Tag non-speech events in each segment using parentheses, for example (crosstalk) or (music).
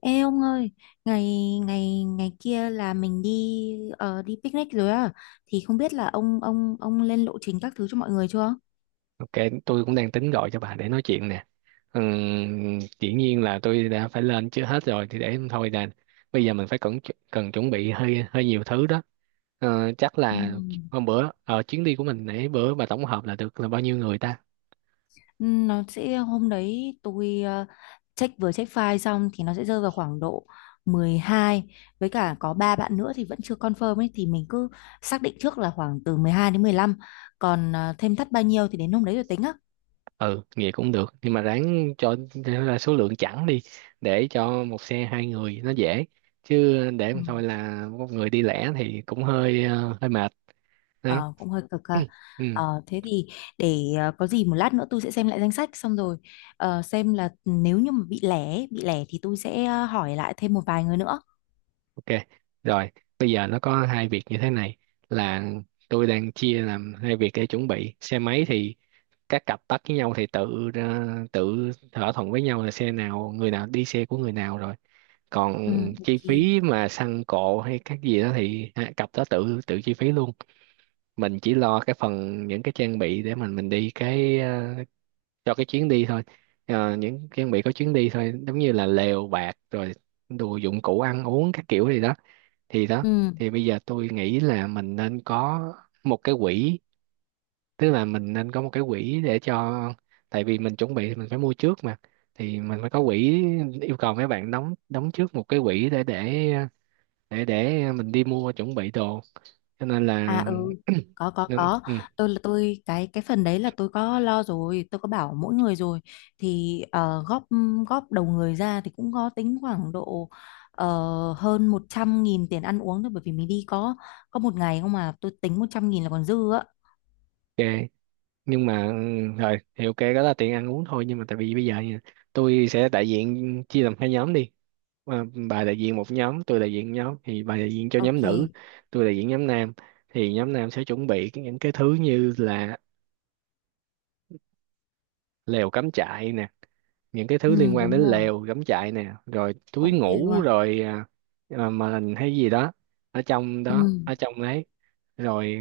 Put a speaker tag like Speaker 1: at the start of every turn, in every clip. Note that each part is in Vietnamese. Speaker 1: Ê ông ơi, ngày ngày ngày kia là mình đi đi picnic rồi á, thì không biết là ông lên lộ trình các thứ cho mọi người chưa?
Speaker 2: Ok, tôi cũng đang tính gọi cho bà để nói chuyện nè. Dĩ nhiên là tôi đã phải lên chưa hết rồi thì để thôi nè. Bây giờ mình phải cần cần chuẩn bị hơi hơi nhiều thứ đó. Chắc là
Speaker 1: Ừm.
Speaker 2: hôm bữa ở chuyến đi của mình nãy bữa bà tổng hợp là được là bao nhiêu người ta?
Speaker 1: Ừ, nó sẽ hôm đấy tôi check file xong thì nó sẽ rơi vào khoảng độ 12, với cả có ba bạn nữa thì vẫn chưa confirm ấy thì mình cứ xác định trước là khoảng từ 12 đến 15, còn thêm thắt bao nhiêu thì đến hôm đấy rồi tính á.
Speaker 2: Ừ, vậy cũng được. Nhưng mà ráng cho ra số lượng chẵn đi để cho một xe hai người nó dễ. Chứ để
Speaker 1: Ừ.
Speaker 2: mà thôi là một người đi lẻ thì cũng hơi hơi mệt đó.
Speaker 1: Ờ, cũng hơi cực ha.
Speaker 2: (clears throat) Ừ.
Speaker 1: Ờ, thế thì để có gì một lát nữa tôi sẽ xem lại danh sách xong rồi, xem là nếu như mà bị lẻ ấy, bị lẻ thì tôi sẽ hỏi lại thêm một vài người nữa.
Speaker 2: Ok, rồi bây giờ nó có hai việc như thế này là tôi đang chia làm hai việc để chuẩn bị xe máy thì các cặp bắt với nhau thì tự thỏa thuận với nhau là xe nào người nào đi xe của người nào rồi còn
Speaker 1: Ừ,
Speaker 2: chi
Speaker 1: ok.
Speaker 2: phí mà xăng cộ hay các gì đó thì hai cặp đó tự tự chi phí luôn. Mình chỉ lo cái phần những cái trang bị để mình đi cái cho cái chuyến đi thôi. Ờ, những trang bị có chuyến đi thôi giống như là lều bạt rồi đồ dụng cụ ăn uống các kiểu gì đó thì đó.
Speaker 1: Ừ,
Speaker 2: Thì bây giờ tôi nghĩ là mình nên có một cái quỹ, tức là mình nên có một cái quỹ để cho, tại vì mình chuẩn bị thì mình phải mua trước mà, thì mình phải có quỹ, yêu cầu mấy bạn đóng đóng trước một cái quỹ để mình đi mua chuẩn bị đồ, cho nên là
Speaker 1: à ừ, có có.
Speaker 2: (clears throat) ừ,
Speaker 1: Tôi cái phần đấy là tôi có lo rồi, tôi có bảo mỗi người rồi thì góp góp đầu người ra thì cũng có tính khoảng độ ờ, hơn 100 nghìn tiền ăn uống thôi, bởi vì mình đi có một ngày không mà tôi tính 100 nghìn là còn dư á.
Speaker 2: ok. Nhưng mà rồi thì ok đó là tiền ăn uống thôi nhưng mà tại vì bây giờ nha, tôi sẽ đại diện chia làm hai nhóm đi. Mà bà đại diện một nhóm tôi đại diện nhóm thì bà đại diện cho nhóm nữ,
Speaker 1: Ok.
Speaker 2: tôi đại diện nhóm nam, thì nhóm nam sẽ chuẩn bị cái- những cái thứ như là lều cắm trại nè, những cái thứ liên
Speaker 1: Ừ,
Speaker 2: quan
Speaker 1: đúng
Speaker 2: đến
Speaker 1: rồi,
Speaker 2: lều cắm trại nè rồi túi
Speaker 1: ok
Speaker 2: ngủ
Speaker 1: luôn.
Speaker 2: rồi mền hay gì đó ở trong
Speaker 1: Ừ,
Speaker 2: đó ở trong đấy Rồi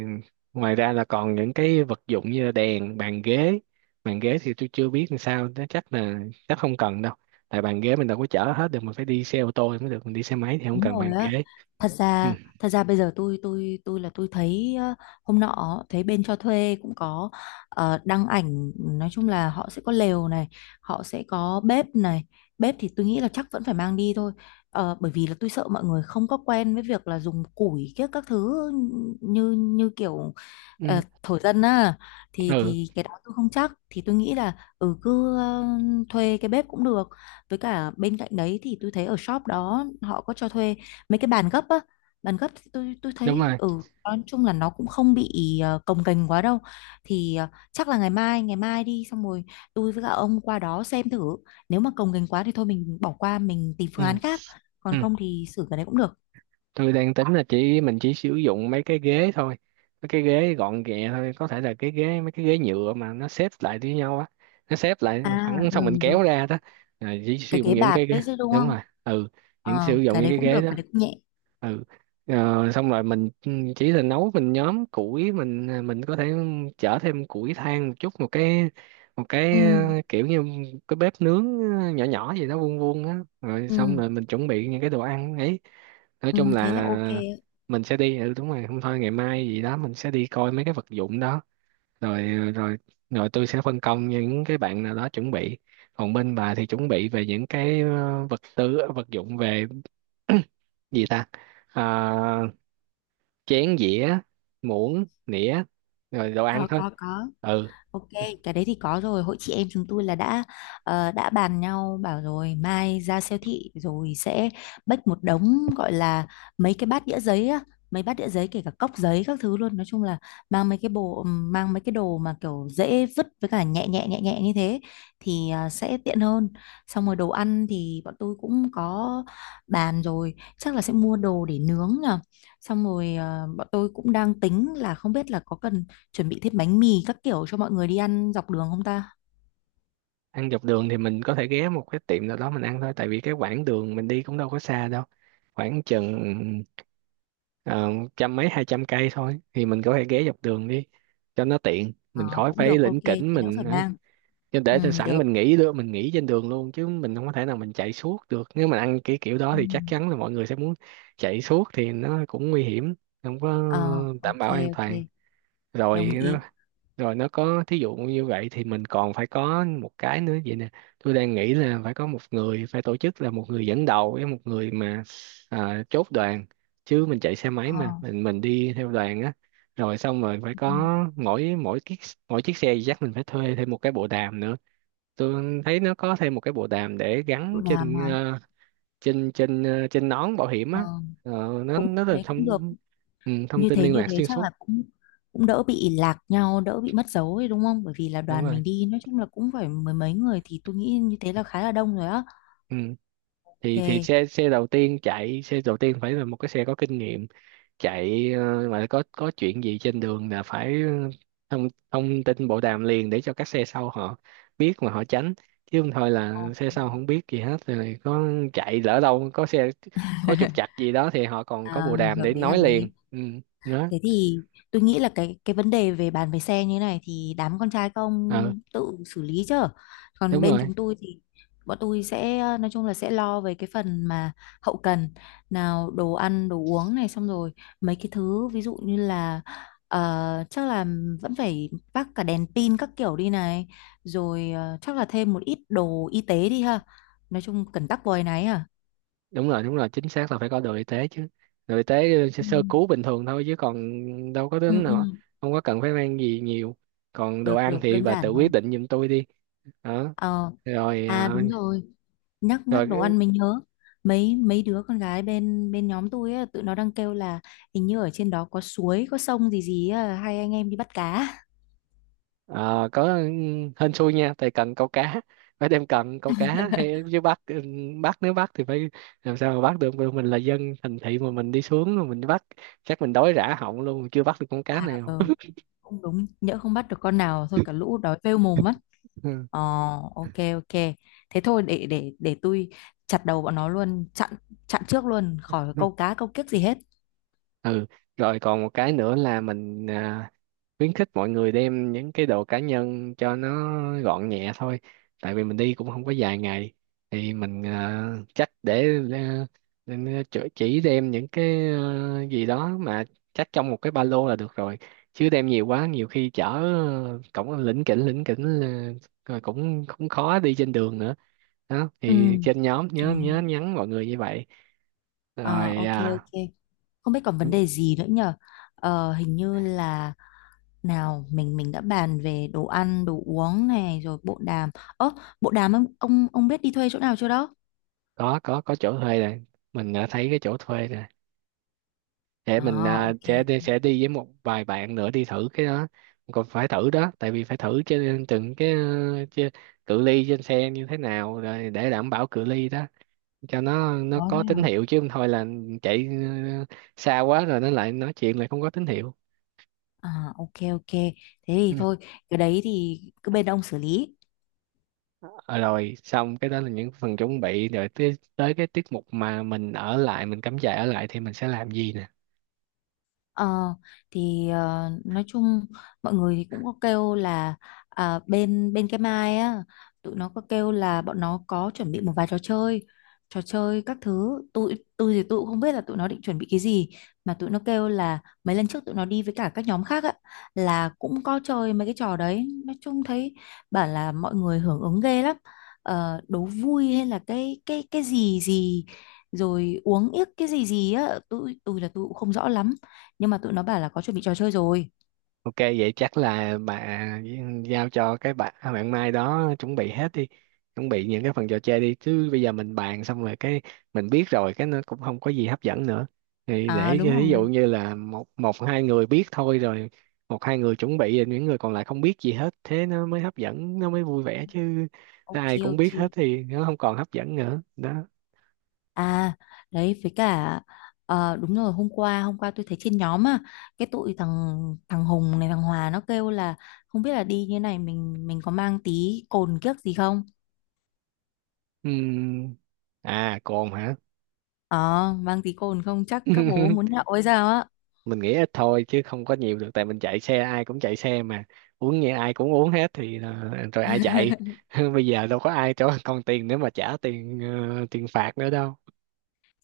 Speaker 2: ngoài ra là còn những cái vật dụng như là đèn, bàn ghế. Bàn ghế thì tôi chưa biết làm sao, nó chắc không cần đâu, tại bàn ghế mình đâu có chở hết được, mình phải đi xe ô tô thì mới được, mình đi xe máy thì không
Speaker 1: đúng
Speaker 2: cần
Speaker 1: rồi
Speaker 2: bàn
Speaker 1: á.
Speaker 2: ghế.
Speaker 1: Thật
Speaker 2: Ừ
Speaker 1: ra, thật ra bây giờ tôi thấy hôm nọ thấy bên cho thuê cũng có đăng ảnh, nói chung là họ sẽ có lều này, họ sẽ có bếp này. Bếp thì tôi nghĩ là chắc vẫn phải mang đi thôi. Ờ, bởi vì là tôi sợ mọi người không có quen với việc là dùng củi các thứ như như kiểu
Speaker 2: ừ,
Speaker 1: thổ dân á, thì
Speaker 2: ừ
Speaker 1: cái đó tôi không chắc thì tôi nghĩ là ừ cứ thuê cái bếp cũng được, với cả bên cạnh đấy thì tôi thấy ở shop đó họ có cho thuê mấy cái bàn gấp á. Bàn gấp thì tôi
Speaker 2: đúng
Speaker 1: thấy
Speaker 2: rồi.
Speaker 1: ừ, nói chung là nó cũng không bị cồng kềnh quá đâu, thì chắc là ngày mai đi xong rồi tôi với cả ông qua đó xem thử, nếu mà cồng kềnh quá thì thôi mình bỏ qua, mình tìm
Speaker 2: Ừ
Speaker 1: phương án khác, còn
Speaker 2: ừ,
Speaker 1: không thì xử cái đấy cũng được.
Speaker 2: tôi đang tính là chỉ mình chỉ sử dụng mấy cái ghế thôi, mấy cái ghế gọn ghẹ thôi, có thể là cái ghế mấy cái ghế nhựa mà nó xếp lại với nhau á, nó xếp lại
Speaker 1: À
Speaker 2: phẳng xong mình
Speaker 1: ừ
Speaker 2: kéo
Speaker 1: rồi,
Speaker 2: ra đó. Rồi chỉ sử
Speaker 1: cái
Speaker 2: dụng
Speaker 1: ghế
Speaker 2: những
Speaker 1: bạt
Speaker 2: cái ghế,
Speaker 1: đấy chứ đúng
Speaker 2: đúng
Speaker 1: không?
Speaker 2: rồi, ừ, những sử
Speaker 1: Ờ,
Speaker 2: dụng
Speaker 1: cái
Speaker 2: những
Speaker 1: đấy
Speaker 2: cái
Speaker 1: cũng
Speaker 2: ghế
Speaker 1: được, cái
Speaker 2: đó.
Speaker 1: đấy cũng nhẹ.
Speaker 2: Ừ. Ờ, xong rồi mình chỉ là nấu mình nhóm củi mình mình có thể chở thêm củi than một chút, một cái, một
Speaker 1: Ừ,
Speaker 2: cái kiểu như cái bếp nướng nhỏ nhỏ gì đó vuông vuông á, rồi
Speaker 1: ừ,
Speaker 2: xong rồi mình chuẩn bị những cái đồ ăn ấy. Nói
Speaker 1: ừ,
Speaker 2: chung
Speaker 1: thế là ok.
Speaker 2: là mình sẽ đi, đúng rồi, không thôi ngày mai gì đó mình sẽ đi coi mấy cái vật dụng đó rồi ờ, rồi rồi tôi sẽ phân công những cái bạn nào đó chuẩn bị, còn bên bà thì chuẩn bị về những cái vật tư vật dụng về (clears throat) gì ta. Ờ, chén dĩa, muỗng nĩa, rồi đồ ăn
Speaker 1: Có
Speaker 2: thôi.
Speaker 1: có có.
Speaker 2: Ừ.
Speaker 1: Ok, cái đấy thì có rồi. Hội chị em chúng tôi là đã đã bàn nhau bảo rồi mai ra siêu thị rồi sẽ bách một đống gọi là mấy cái bát đĩa giấy á, mấy bát đĩa giấy kể cả cốc giấy các thứ luôn. Nói chung là mang mấy cái bộ, mang mấy cái đồ mà kiểu dễ vứt với cả nhẹ nhẹ nhẹ nhẹ như thế thì sẽ tiện hơn. Xong rồi đồ ăn thì bọn tôi cũng có bàn rồi, chắc là sẽ mua đồ để nướng nhờ. Xong rồi bọn tôi cũng đang tính là không biết là có cần chuẩn bị thêm bánh mì các kiểu cho mọi người đi ăn dọc đường không ta?
Speaker 2: Ăn dọc đường thì mình có thể ghé một cái tiệm nào đó mình ăn thôi, tại vì cái quãng đường mình đi cũng đâu có xa đâu, khoảng chừng ờ, trăm mấy 200 cây thôi, thì mình có thể ghé dọc đường đi cho nó tiện,
Speaker 1: Ờ,
Speaker 2: mình khỏi
Speaker 1: cũng
Speaker 2: phải
Speaker 1: được, ok,
Speaker 2: lỉnh kỉnh
Speaker 1: thế đỡ
Speaker 2: mình
Speaker 1: phải
Speaker 2: ấy.
Speaker 1: mang.
Speaker 2: Chứ
Speaker 1: Ừ,
Speaker 2: để cho sẵn
Speaker 1: được.
Speaker 2: mình nghỉ được mình nghỉ trên đường luôn, chứ mình không có thể nào mình chạy suốt được, nếu mình ăn cái kiểu đó
Speaker 1: Ừ.
Speaker 2: thì chắc chắn là mọi người sẽ muốn chạy suốt thì nó cũng nguy hiểm, không có
Speaker 1: Ờ,
Speaker 2: đảm
Speaker 1: ok,
Speaker 2: bảo an
Speaker 1: ok,
Speaker 2: toàn.
Speaker 1: đồng
Speaker 2: Rồi,
Speaker 1: ý.
Speaker 2: rồi nó có thí dụ như vậy thì mình còn phải có một cái nữa vậy nè, tôi đang nghĩ là phải có một người phải tổ chức, là một người dẫn đầu với một người mà chốt đoàn, chứ mình chạy xe máy
Speaker 1: Ờ,
Speaker 2: mà mình đi theo đoàn á. Rồi xong rồi phải
Speaker 1: ừ, ừ.
Speaker 2: có mỗi mỗi chiếc xe thì chắc mình phải thuê thêm một cái bộ đàm nữa. Tôi thấy nó có thêm một cái bộ đàm để
Speaker 1: Độ
Speaker 2: gắn
Speaker 1: đàm hả?
Speaker 2: trên trên nón bảo hiểm
Speaker 1: Ờ,
Speaker 2: á. Ờ, nó
Speaker 1: cũng
Speaker 2: nó là
Speaker 1: thế cũng được.
Speaker 2: thông, ừ, thông
Speaker 1: Như
Speaker 2: tin
Speaker 1: thế
Speaker 2: liên
Speaker 1: như
Speaker 2: lạc
Speaker 1: thế
Speaker 2: xuyên
Speaker 1: chắc là
Speaker 2: suốt.
Speaker 1: cũng cũng đỡ bị lạc nhau, đỡ bị mất dấu ấy đúng không? Bởi vì là
Speaker 2: Đúng
Speaker 1: đoàn
Speaker 2: rồi,
Speaker 1: mình đi nói chung là cũng phải mười mấy người thì tôi nghĩ như thế là khá là đông rồi á.
Speaker 2: ừ. Thì
Speaker 1: Ok.
Speaker 2: xe xe đầu tiên, chạy xe đầu tiên phải là một cái xe có kinh nghiệm, chạy mà có chuyện gì trên đường là phải ờ, thông thông tin bộ đàm liền để cho các xe sau họ biết mà họ tránh, chứ không thôi là
Speaker 1: Ok.
Speaker 2: xe sau không biết gì hết, rồi có chạy lỡ đâu có xe có trục trặc
Speaker 1: (laughs)
Speaker 2: gì đó thì họ còn có
Speaker 1: À,
Speaker 2: bộ đàm
Speaker 1: hợp
Speaker 2: để
Speaker 1: lý
Speaker 2: nói
Speaker 1: hợp lý.
Speaker 2: liền, ừ, đó.
Speaker 1: Thế thì tôi nghĩ là cái vấn đề về bàn về xe như này thì đám con trai các
Speaker 2: Ờ
Speaker 1: ông tự xử lý chứ. Còn
Speaker 2: đúng
Speaker 1: bên
Speaker 2: rồi,
Speaker 1: chúng tôi thì bọn tôi sẽ nói chung là sẽ lo về cái phần mà hậu cần, nào đồ ăn đồ uống này, xong rồi mấy cái thứ ví dụ như là chắc là vẫn phải vác cả đèn pin các kiểu đi này, rồi chắc là thêm một ít đồ y tế đi ha. Nói chung cần tắc vòi này à.
Speaker 2: đúng rồi, đúng rồi, chính xác là phải có đội y tế chứ, đội y tế sẽ
Speaker 1: Ừ.
Speaker 2: sơ cứu bình thường thôi chứ còn đâu có đến
Speaker 1: Ừ,
Speaker 2: nào,
Speaker 1: ừ,
Speaker 2: không có cần phải mang gì nhiều. Còn đồ
Speaker 1: được
Speaker 2: ăn
Speaker 1: được
Speaker 2: thì
Speaker 1: đơn
Speaker 2: bà tự
Speaker 1: giản thôi.
Speaker 2: quyết định giùm tôi đi, đó.
Speaker 1: Ờ,
Speaker 2: Rồi
Speaker 1: à đúng rồi. Nhắc nhắc đồ
Speaker 2: rồi
Speaker 1: ăn mình nhớ, mấy mấy đứa con gái bên bên nhóm tôi á, tụi nó đang kêu là hình như ở trên đó có suối có sông gì gì á, hai anh em đi bắt cá.
Speaker 2: có, ừ, hên xui nha, tại cần câu cá phải đem cần câu cá hay, chứ bắt, bắt, nếu bắt thì phải làm sao mà bắt được. Bởi mình là dân thành thị mà mình đi xuống rồi mình bắt, chắc mình đói rã họng luôn chưa bắt được con cá nào.
Speaker 1: Ờ, không đúng, nhỡ không bắt được con nào thôi cả lũ đói phêu mồm mất.
Speaker 2: (laughs) Ừ.
Speaker 1: Ờ, ok ok, thế thôi để để tôi chặt đầu bọn nó luôn, chặn chặn trước luôn khỏi câu cá câu kiếc gì hết.
Speaker 2: Ừ, rồi còn một cái nữa là mình khuyến khích mọi người đem những cái đồ cá nhân cho nó gọn nhẹ thôi, tại vì mình đi cũng không có dài ngày, thì mình nên chỉ đem những cái gì đó mà chắc trong một cái ba lô là được rồi, chứ đem nhiều quá nhiều khi chở cổng lỉnh kỉnh là- rồi cũng cũng khó đi trên đường nữa, đó,
Speaker 1: Ừ,
Speaker 2: thì trên nhóm
Speaker 1: đồng
Speaker 2: nhớ
Speaker 1: ý.
Speaker 2: nhớ nhắn mọi người như vậy.
Speaker 1: Ờ,
Speaker 2: Rồi
Speaker 1: ok ok, không biết còn vấn đề gì nữa nhờ, hình như là, nào, mình đã bàn về đồ ăn, đồ uống này rồi bộ đàm. Ơ, bộ đàm ông biết đi thuê chỗ nào chưa đó?
Speaker 2: có chỗ thuê rồi, mình đã thấy cái chỗ thuê rồi, để mình
Speaker 1: À, ok
Speaker 2: sẽ
Speaker 1: ok.
Speaker 2: đi với một vài bạn nữa đi thử cái đó. Còn phải thử đó, tại vì phải thử trên từng cái chê- cự ly trên xe như thế nào, rồi để đảm bảo cự ly đó cho nó
Speaker 1: Có
Speaker 2: có
Speaker 1: thế hả?
Speaker 2: tín hiệu, chứ không thôi là chạy xa quá rồi nó lại nói chuyện lại không có tín hiệu,
Speaker 1: À, ok ok. Thế
Speaker 2: ừ.
Speaker 1: thì thôi, cái đấy thì cứ bên ông xử lý.
Speaker 2: Ờ, rồi xong cái đó là những phần chuẩn bị rồi tới, tới cái tiết mục mà mình ở lại mình cắm trại ở lại thì mình sẽ làm gì nè.
Speaker 1: Ờ, thì nói chung mọi người thì cũng có kêu là à, bên bên cái Mai á, tụi nó có kêu là bọn nó có chuẩn bị một vài trò chơi. Trò chơi các thứ tôi cũng không biết là tụi nó định chuẩn bị cái gì, mà tụi nó kêu là mấy lần trước tụi nó đi với cả các nhóm khác á, là cũng có chơi mấy cái trò đấy, nói chung thấy bảo là mọi người hưởng ứng ghê lắm. Ờ, đố vui hay là cái gì gì, rồi uống yếc cái gì gì á, tôi cũng không rõ lắm, nhưng mà tụi nó bảo là có chuẩn bị trò chơi rồi.
Speaker 2: Ok vậy chắc là bà giao cho cái bạn bạn Mai đó chuẩn bị hết đi, chuẩn bị những cái phần trò chơi đi, chứ bây giờ mình bàn xong rồi cái mình biết rồi cái nó cũng không có gì hấp dẫn nữa, thì
Speaker 1: À
Speaker 2: để
Speaker 1: đúng
Speaker 2: cho- ví dụ
Speaker 1: rồi.
Speaker 2: như là một một hai người biết thôi rồi, một hai người chuẩn bị rồi những người còn lại không biết gì hết thế nó mới hấp dẫn, nó mới vui vẻ chứ,
Speaker 1: Ok
Speaker 2: ai cũng
Speaker 1: ok.
Speaker 2: biết hết thì nó không còn hấp dẫn nữa đó.
Speaker 1: À, đấy với cả đúng rồi, hôm qua tôi thấy trên nhóm á, cái tụi thằng, thằng Hùng này thằng Hòa nó kêu là không biết là đi như này mình có mang tí cồn kiếc gì không.
Speaker 2: Ừm. À cồn hả.
Speaker 1: Ờ, mang tí cồn không chắc các bố muốn
Speaker 2: (laughs)
Speaker 1: nhậu hay sao.
Speaker 2: Mình nghĩ ít thôi chứ không có nhiều được, tại mình chạy xe, ai cũng chạy xe mà, uống như ai cũng uống hết thì ờ, rồi ai chạy. (laughs) Bây giờ đâu có ai cho (laughs) con tiền nữa mà trả tiền tiền phạt nữa đâu.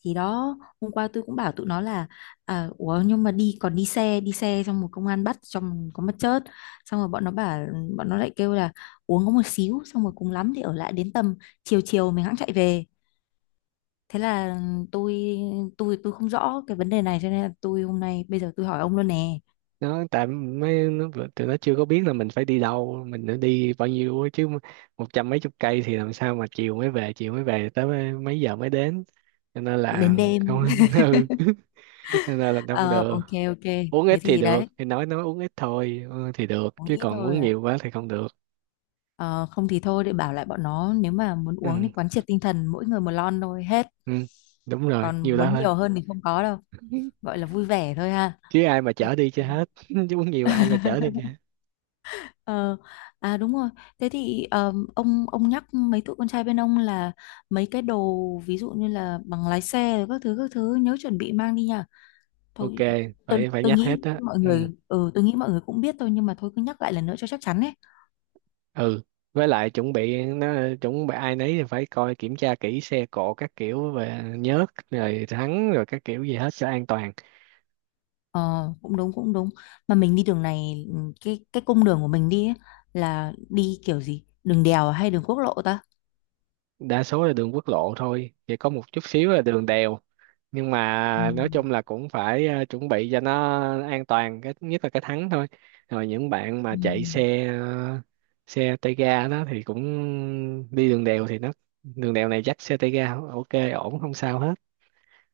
Speaker 1: Thì đó, hôm qua tôi cũng bảo tụi nó là à, ủa nhưng mà đi còn đi xe, đi xe xong một công an bắt xong có mất chớt. Xong rồi bọn nó bảo, bọn nó lại kêu là uống có một xíu, xong rồi cùng lắm thì ở lại đến tầm chiều chiều mình hẵng chạy về. Thế là tôi, tôi không rõ cái vấn đề này cho nên là tôi hôm nay bây giờ tôi hỏi ông luôn nè.
Speaker 2: Nó tại mấy nó, tụi nó chưa có biết là mình phải đi đâu, mình đã đi bao nhiêu á, chứ một trăm mấy chục cây thì làm sao mà chiều mới về, chiều mới về tới mấy mấy giờ mới đến, cho nên là
Speaker 1: Đến đêm.
Speaker 2: không. (laughs) Ừ. Cho nên là không
Speaker 1: Ờ,
Speaker 2: được.
Speaker 1: ok ok,
Speaker 2: Uống
Speaker 1: thế
Speaker 2: ít thì
Speaker 1: thì
Speaker 2: được,
Speaker 1: đấy,
Speaker 2: thì nói uống ít thôi, ừ, thì được
Speaker 1: uống
Speaker 2: chứ
Speaker 1: ít
Speaker 2: còn
Speaker 1: thôi
Speaker 2: uống
Speaker 1: à.
Speaker 2: nhiều quá thì không được.
Speaker 1: Ờ, không thì thôi để bảo lại bọn nó, nếu mà muốn
Speaker 2: Ừ.
Speaker 1: uống thì quán triệt tinh thần mỗi người một lon thôi hết,
Speaker 2: Ừ, đúng rồi,
Speaker 1: còn
Speaker 2: nhiều lắm
Speaker 1: muốn
Speaker 2: thôi.
Speaker 1: nhiều hơn thì không có đâu,
Speaker 2: (laughs)
Speaker 1: gọi là vui vẻ thôi ha.
Speaker 2: Chứ ai mà
Speaker 1: Ok.
Speaker 2: chở đi cho hết, (laughs) chứ muốn nhiều ai mà chở đi cho hết.
Speaker 1: (laughs) Ờ, à đúng rồi. Thế thì ông nhắc mấy tụi con trai bên ông là mấy cái đồ ví dụ như là bằng lái xe rồi các thứ nhớ chuẩn bị mang đi nha.
Speaker 2: Ok,
Speaker 1: Thôi tôi
Speaker 2: phải phải
Speaker 1: tôi
Speaker 2: nhắc hết
Speaker 1: nghĩ
Speaker 2: đó,
Speaker 1: mọi
Speaker 2: ừ.
Speaker 1: người ừ tôi nghĩ mọi người cũng biết thôi, nhưng mà thôi cứ nhắc lại lần nữa cho chắc chắn ấy.
Speaker 2: Ừ, với lại chuẩn bị nó, chuẩn bị ai nấy thì phải coi kiểm tra kỹ xe cộ các kiểu và nhớt rồi thắng rồi các kiểu gì hết cho an toàn.
Speaker 1: Ờ cũng đúng cũng đúng. Mà mình đi đường này ừ, cái cung đường của mình đi ấy, là đi kiểu gì? Đường đèo hay đường quốc lộ ta?
Speaker 2: Đa số là đường quốc lộ thôi, chỉ có một chút xíu là đường đèo, nhưng
Speaker 1: Ừ,
Speaker 2: mà nói chung là cũng phải chuẩn bị cho nó an toàn, cái nhất là cái thắng thôi. Rồi những bạn mà
Speaker 1: ừ.
Speaker 2: chạy xe xe tay ga đó thì cũng đi đường đèo thì nó, đường đèo này dắt xe tay ga ok, ổn không sao hết.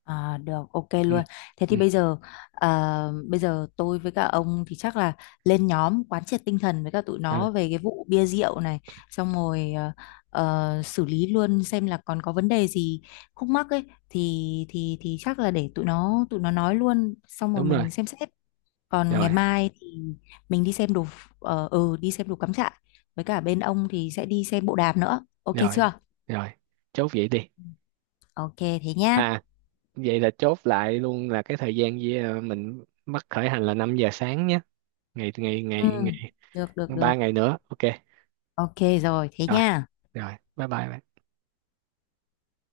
Speaker 1: À, được ok
Speaker 2: Ừ,
Speaker 1: luôn, thế
Speaker 2: ừ,
Speaker 1: thì bây giờ à, bây giờ tôi với các ông thì chắc là lên nhóm quán triệt tinh thần với cả tụi
Speaker 2: ừ
Speaker 1: nó về cái vụ bia rượu này, xong rồi xử lý luôn xem là còn có vấn đề gì khúc mắc ấy thì thì chắc là để tụi nó nói luôn xong rồi
Speaker 2: đúng rồi
Speaker 1: mình xem xét. Còn ngày
Speaker 2: rồi
Speaker 1: mai thì mình đi xem đồ ph-, đi xem đồ cắm trại, với cả bên ông thì sẽ đi xem bộ đàm nữa, ok
Speaker 2: rồi
Speaker 1: chưa?
Speaker 2: rồi chốt vậy đi.
Speaker 1: Ok thế nhá.
Speaker 2: À, vậy là chốt lại luôn là cái thời gian với mình bắt khởi hành là 5 giờ sáng nhé, ngày ngày
Speaker 1: Ừ,
Speaker 2: ngày
Speaker 1: được được
Speaker 2: ngày
Speaker 1: được.
Speaker 2: 3 ngày nữa ok.
Speaker 1: Ok rồi, thế
Speaker 2: Rồi,
Speaker 1: nha.
Speaker 2: rồi bye bye bạn.